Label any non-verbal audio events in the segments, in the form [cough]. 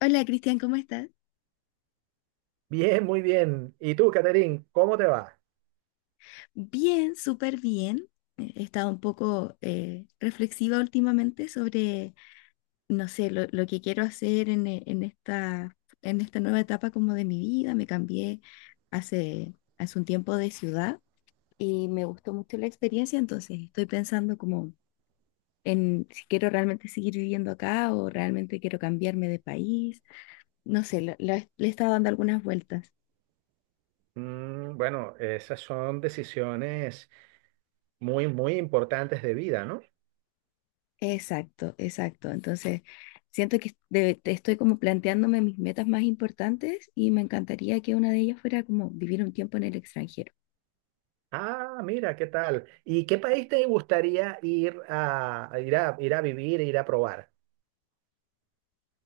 Hola Cristian, ¿cómo estás? Bien, muy bien. ¿Y tú, Caterín, cómo te va? Bien, súper bien. He estado un poco reflexiva últimamente sobre, no sé, lo que quiero hacer en, en esta nueva etapa como de mi vida. Me cambié hace un tiempo de ciudad y me gustó mucho la experiencia, entonces estoy pensando como en si quiero realmente seguir viviendo acá o realmente quiero cambiarme de país. No sé, le he estado dando algunas vueltas. Mm, bueno, esas son decisiones muy, muy importantes de vida, ¿no? Exacto, exacto. Entonces, siento que te estoy como planteándome mis metas más importantes y me encantaría que una de ellas fuera como vivir un tiempo en el extranjero. Ah, mira, ¿qué tal? ¿Y qué país te gustaría ir a vivir, e ir a probar?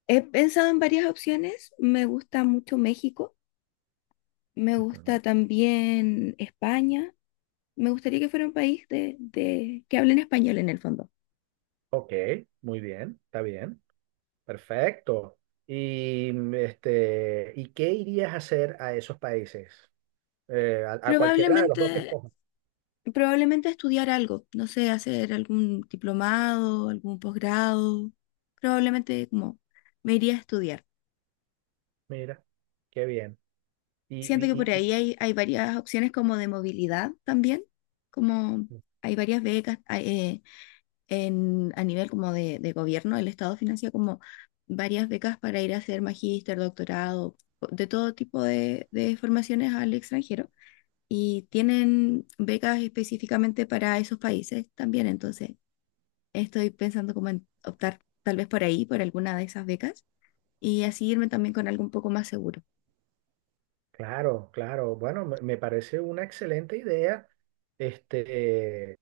He pensado en varias opciones. Me gusta mucho México, me Ujú. gusta también España. Me gustaría que fuera un país de, que hablen español en el fondo. Ok, muy bien, está bien, perfecto. Y ¿y qué irías a hacer a esos países? A, a cualquiera de los dos que Probablemente, escojas. probablemente estudiar algo, no sé, hacer algún diplomado, algún posgrado. Probablemente como me iría a estudiar. Mira, qué bien. Siento que por Y- ahí hay, hay varias opciones como de movilidad también, como hay varias becas hay, en, a nivel como de gobierno, el Estado financia como varias becas para ir a hacer magíster, doctorado, de todo tipo de formaciones al extranjero y tienen becas específicamente para esos países también, entonces estoy pensando como en optar tal vez por ahí, por alguna de esas becas y así irme también con algo un poco más seguro. Claro, claro. Bueno, me parece una excelente idea. Este,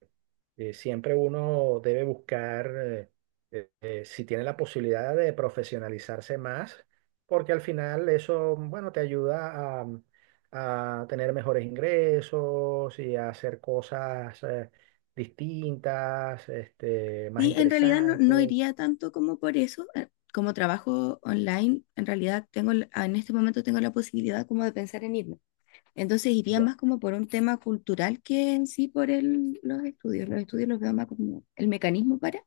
Siempre uno debe buscar, si tiene la posibilidad de profesionalizarse más, porque al final eso, bueno, te ayuda a tener mejores ingresos y a hacer cosas, distintas, este, más Sí, en realidad no, no interesantes. iría tanto como por eso. Como trabajo online, en realidad tengo, en este momento tengo la posibilidad como de pensar en irme. Entonces iría Ya. más como por un tema cultural que en sí por el, los estudios. Los estudios los veo más como el mecanismo para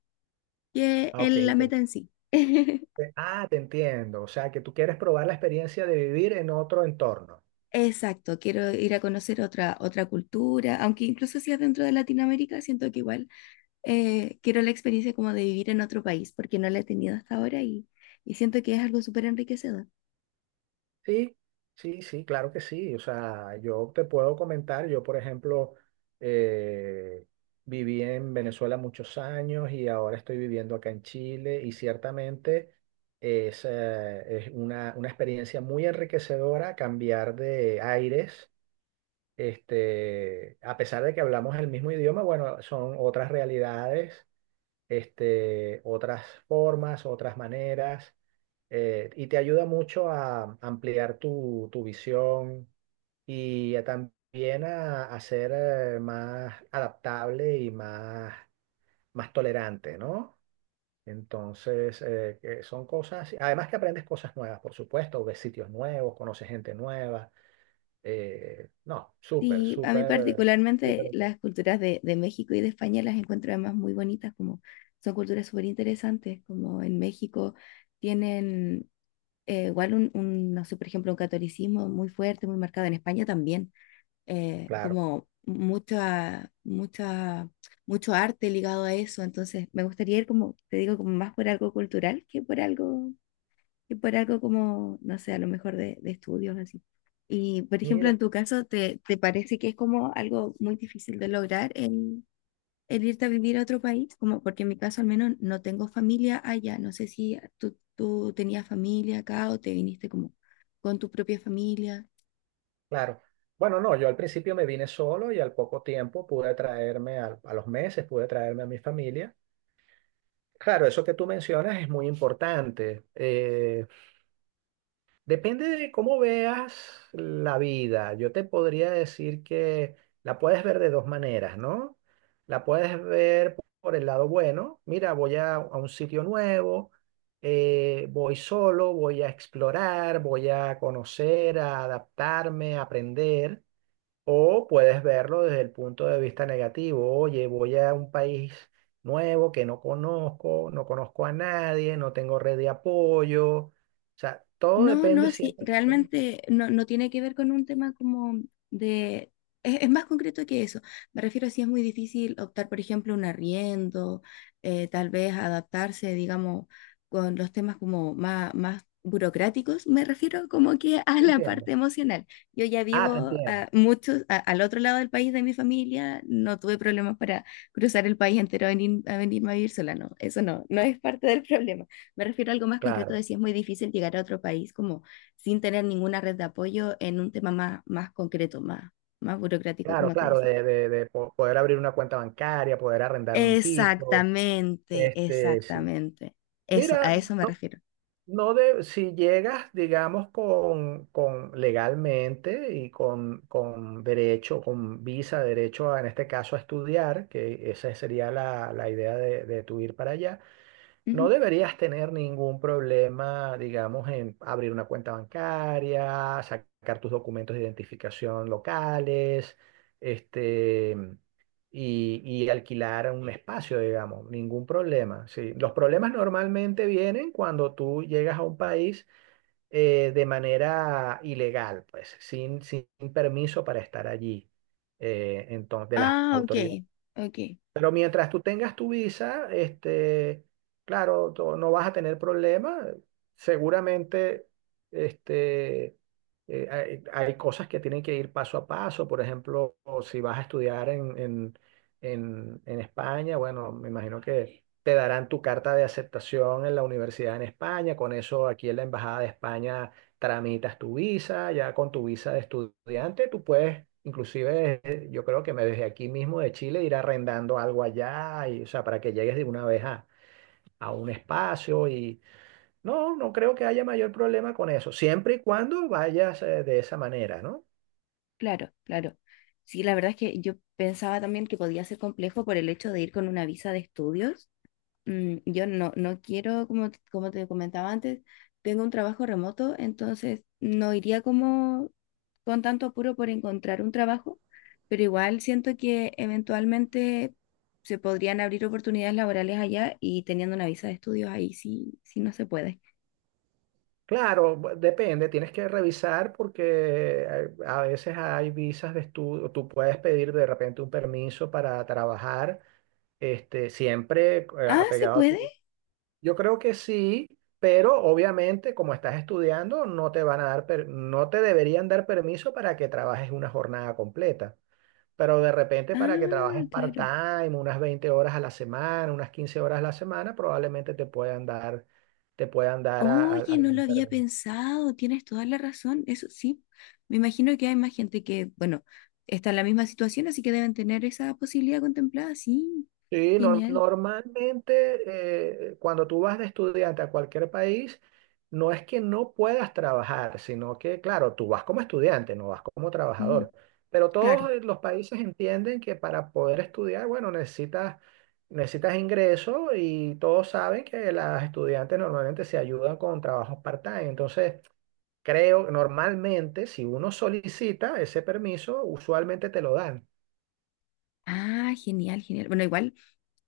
que Ah, ok. La meta en sí. [laughs] Te entiendo. O sea, que tú quieres probar la experiencia de vivir en otro entorno. Exacto, quiero ir a conocer otra, otra cultura, aunque incluso si es dentro de Latinoamérica, siento que igual quiero la experiencia como de vivir en otro país, porque no la he tenido hasta ahora y siento que es algo súper enriquecedor. Sí, sí, sí, claro que sí. O sea, yo te puedo comentar, yo por ejemplo eh, viví en Venezuela muchos años y ahora estoy viviendo acá en Chile y ciertamente es una experiencia muy enriquecedora cambiar de aires. Este, a pesar de que hablamos el mismo idioma, bueno, son otras realidades este, otras formas, otras maneras, y te ayuda mucho a ampliar tu, tu visión y a también a ser más adaptable y más, más tolerante, ¿no? Entonces, que son cosas, además que aprendes cosas nuevas, por supuesto, ves sitios nuevos, conoces gente nueva, no, súper, Sí, a mí súper, súper, particularmente las culturas de México y de España las encuentro además muy bonitas, como son culturas súper interesantes, como en México tienen igual un, no sé, por ejemplo, un catolicismo muy fuerte, muy marcado, en España también, claro. como mucha, mucha, mucho arte ligado a eso, entonces me gustaría ir como, te digo, como más por algo cultural que por algo y por algo como, no sé, a lo mejor de estudios así. Y, por ejemplo, Mira. en tu caso, ¿te, te parece que es como algo muy difícil de lograr el irte a vivir a otro país? Como porque en mi caso al menos no tengo familia allá. No sé si tú, tú tenías familia acá o te viniste como con tu propia familia. Claro. Bueno, no, yo al principio me vine solo y al poco tiempo pude traerme, los meses pude traerme a mi familia. Claro, eso que tú mencionas es muy importante. Depende de cómo veas la vida. Yo te podría decir que la puedes ver de dos maneras, ¿no? La puedes ver por el lado bueno. Mira, voy a un sitio nuevo, voy solo, voy a explorar, voy a conocer, a adaptarme, a aprender. O puedes verlo desde el punto de vista negativo. Oye, voy a un país nuevo que no conozco, no conozco a nadie, no tengo red de apoyo. O sea, todo No, depende no, sí, siempre. realmente no, no tiene que ver con un tema como de... es más concreto que eso. Me refiero a si es muy difícil optar, por ejemplo, un arriendo, tal vez adaptarse, digamos, con los temas como más, más burocráticos. Me refiero como que a ¿Te la entiendo? parte emocional. Yo ya Ah, te vivo entiendo. a muchos, al otro lado del país de mi familia, no tuve problemas para cruzar el país entero a, venir, a venirme a vivir sola, no, eso no, no es parte del problema. Me refiero a algo más concreto de Claro, si es muy difícil llegar a otro país como sin tener ninguna red de apoyo en un tema más, más concreto, más, más burocrático, claro, como te claro. decía. De, poder abrir una cuenta bancaria, poder arrendar un piso. Exactamente, Este, sí. exactamente. Eso, a Mira, eso me refiero. No de, si llegas, digamos, con legalmente y con derecho, con visa, derecho a, en este caso a estudiar, que esa sería la, la idea de tu ir para allá, no Ujú. deberías tener ningún problema, digamos, en abrir una cuenta bancaria, sacar tus documentos de identificación locales, este, y alquilar un espacio, digamos, ningún problema. Sí. Los problemas normalmente vienen cuando tú llegas a un país de manera ilegal, pues, sin, sin permiso para estar allí, entonces, de las Ah, ok, autoridades. ok, Pero mientras tú tengas tu visa, este, claro, no vas a tener problema. Seguramente, este, hay, hay cosas que tienen que ir paso a paso. Por ejemplo, o si vas a estudiar en España, bueno, me imagino que te darán tu carta de aceptación en la universidad en España. Con eso, aquí en la Embajada de España tramitas tu visa, ya con tu visa de estudiante, tú puedes, inclusive yo creo que me desde aquí mismo de Chile ir arrendando algo allá, y, o sea, para que llegues de una vez a un espacio y no, no creo que haya mayor problema con eso, siempre y cuando vayas de esa manera, ¿no? claro, claro. Sí, la verdad es que yo pensaba también que podía ser complejo por el hecho de ir con una visa de estudios. Mm, yo no, no quiero, como, como te comentaba antes, tengo un trabajo remoto, entonces no iría como con tanto apuro por encontrar un trabajo, pero igual siento que eventualmente se podrían abrir oportunidades laborales allá y teniendo una visa de estudios ahí sí, sí no se puede. Claro, depende, tienes que revisar porque a veces hay visas de estudio, tú puedes pedir de repente un permiso para trabajar este, siempre Ah, ¿se apegado. puede? Yo creo que sí, pero obviamente como estás estudiando no te van a dar, no te deberían dar permiso para que trabajes una jornada completa, pero de repente para que trabajes Ah, claro. part-time, unas 20 horas a la semana, unas 15 horas a la semana, probablemente te puedan dar Oye, no lo algún había permiso. pensado, tienes toda la razón, eso sí. Me imagino que hay más gente que, bueno, está en la misma situación, así que deben tener esa posibilidad contemplada, sí. Sí, Genial. normalmente cuando tú vas de estudiante a cualquier país, no es que no puedas trabajar, sino que, claro, tú vas como estudiante, no vas como Ujú. trabajador. Pero Claro. todos los países entienden que para poder estudiar, bueno, necesitas, necesitas ingreso y todos saben que las estudiantes normalmente se ayudan con trabajos part-time. Entonces, creo, normalmente, si uno solicita ese permiso, usualmente te lo dan. Ah, genial, genial. Bueno, igual,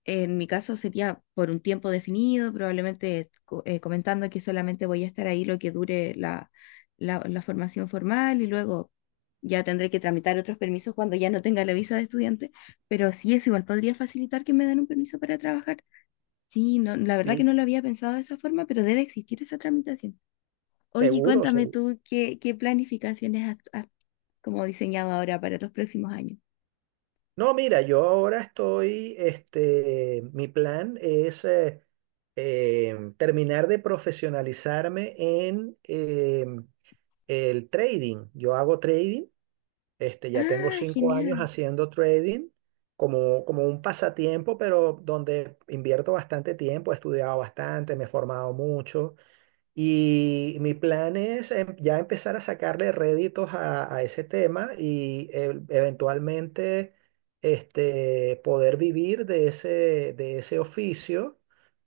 en mi caso sería por un tiempo definido, probablemente comentando que solamente voy a estar ahí lo que dure la, la formación formal y luego ya tendré que tramitar otros permisos cuando ya no tenga la visa de estudiante, pero sí es igual, podría facilitar que me den un permiso para trabajar. Sí, no, la verdad que Sí. no lo había pensado de esa forma, pero debe existir esa tramitación. Oye, Seguro, cuéntame seguro. tú qué, qué planificaciones has, has como diseñado ahora para los próximos años. No, mira, yo ahora estoy, este, mi plan es terminar de profesionalizarme en el trading. Yo hago trading, este, ya tengo Ah, 5 años genial. haciendo trading como, como un pasatiempo, pero donde invierto bastante tiempo, he estudiado bastante, me he formado mucho. Y mi plan es ya empezar a sacarle réditos a ese tema y eventualmente este, poder vivir de ese oficio,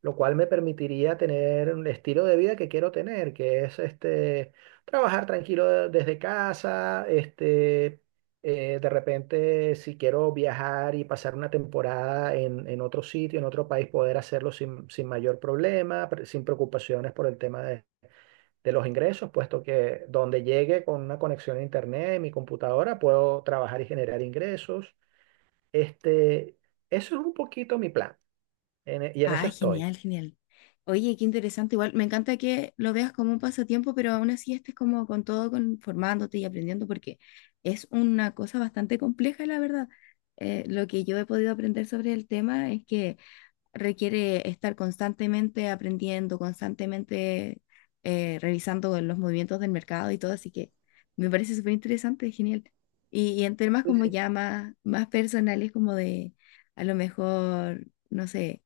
lo cual me permitiría tener el estilo de vida que quiero tener, que es este, trabajar tranquilo desde casa, este, de repente si quiero viajar y pasar una temporada en otro sitio, en otro país, poder hacerlo sin, sin mayor problema, sin preocupaciones por el tema de los ingresos, puesto que donde llegue con una conexión a internet en mi computadora puedo trabajar y generar ingresos. Este, eso es un poquito mi plan en y en eso Ah, estoy. genial, genial. Oye, qué interesante. Igual, me encanta que lo veas como un pasatiempo, pero aún así estés como con todo, con, formándote y aprendiendo, porque es una cosa bastante compleja, la verdad. Lo que yo he podido aprender sobre el tema es que requiere estar constantemente aprendiendo, constantemente revisando los movimientos del mercado y todo, así que me parece súper interesante, genial. Y en temas Sí, como sí. ya más, más personales, como de a lo mejor, no sé,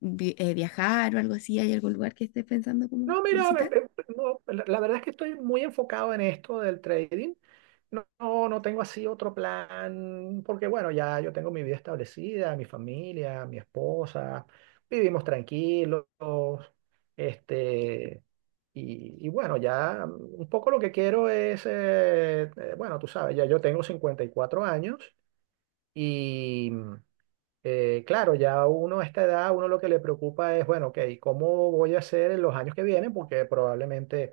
viajar o algo así? ¿Hay algún lugar que estés pensando como No, mira, visitar? No, la verdad es que estoy muy enfocado en esto del trading. No, no, no tengo así otro plan, porque bueno, ya yo tengo mi vida establecida, mi familia, mi esposa, vivimos tranquilos, este, y bueno, ya mm, un poco lo que quiero es, bueno, tú sabes, ya yo tengo 54 años y claro, ya uno a esta edad, uno lo que le preocupa es, bueno, ok, ¿cómo voy a hacer en los años que vienen? Porque probablemente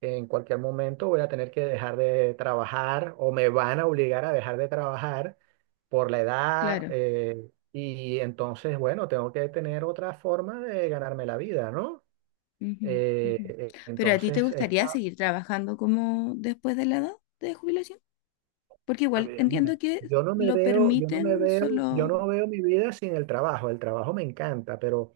en cualquier momento voy a tener que dejar de trabajar o me van a obligar a dejar de trabajar por la edad. Claro. Y entonces, bueno, tengo que tener otra forma de ganarme la vida, ¿no? Ujú, ujú. ¿Pero a ti te Entonces, gustaría esta, seguir trabajando como después de la edad de jubilación? Porque a igual ver, mira, entiendo que lo yo no me permiten veo, yo solo... no veo mi vida sin el trabajo. El trabajo me encanta, pero...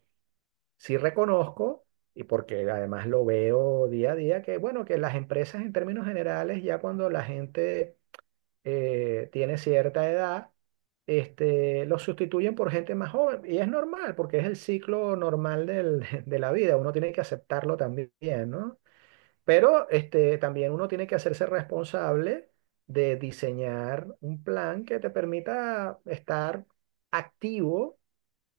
Sí reconozco, y porque además lo veo día a día, que bueno, que las empresas en términos generales, ya cuando la gente tiene cierta edad, este, los sustituyen por gente más joven. Y es normal, porque es el ciclo normal [laughs] de la vida. Uno tiene que aceptarlo también, ¿no? Pero este, también uno tiene que hacerse responsable de diseñar un plan que te permita estar activo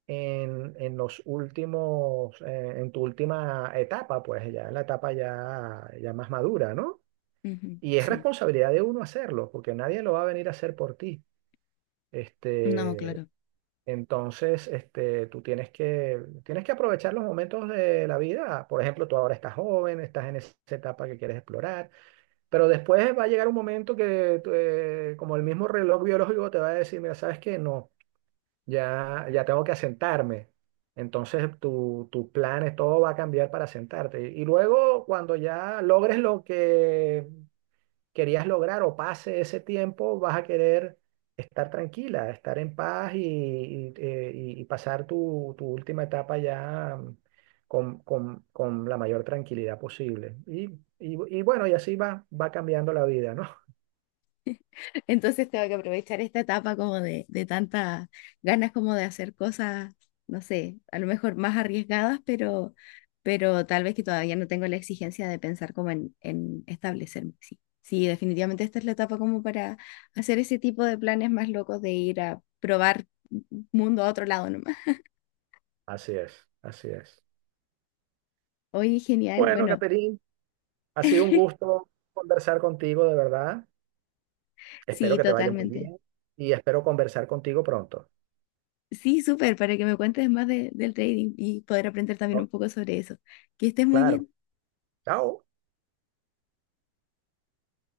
en los últimos, en tu última etapa, pues ya en la etapa ya, ya más madura, ¿no? Ujú, Y es sí. responsabilidad de uno hacerlo, porque nadie lo va a venir a hacer por ti. No, Este, claro. entonces, este, tú tienes que aprovechar los momentos de la vida. Por ejemplo, tú ahora estás joven, estás en esa etapa que quieres explorar, pero después va a llegar un momento que, como el mismo reloj biológico te va a decir, mira, ¿sabes qué? No ya, ya tengo que asentarme. Entonces tu, tus planes, todo va a cambiar para asentarte. Y luego cuando ya logres lo que querías lograr o pase ese tiempo, vas a querer estar tranquila, estar en paz y, y pasar tu, tu última etapa ya mm, con, con la mayor tranquilidad posible. Y bueno, y así va, va cambiando la vida, ¿no? [laughs] Entonces tengo que aprovechar esta etapa como de tantas ganas como de hacer cosas, no sé, a lo mejor más arriesgadas, pero tal vez que todavía no tengo la exigencia de pensar como en establecerme. Sí. Sí, definitivamente esta es la etapa como para hacer ese tipo de planes más locos de ir a probar mundo a otro lado nomás. Así es, así es. Oye, genial. Bueno, Bueno, Caterina. Ha sido un gusto conversar contigo, de verdad. Espero sí, que te vaya muy totalmente. bien y espero conversar contigo pronto. Sí, súper, para que me cuentes más del trading y poder aprender también un Oh, poco sobre eso. Que estés muy claro. bien. Chao.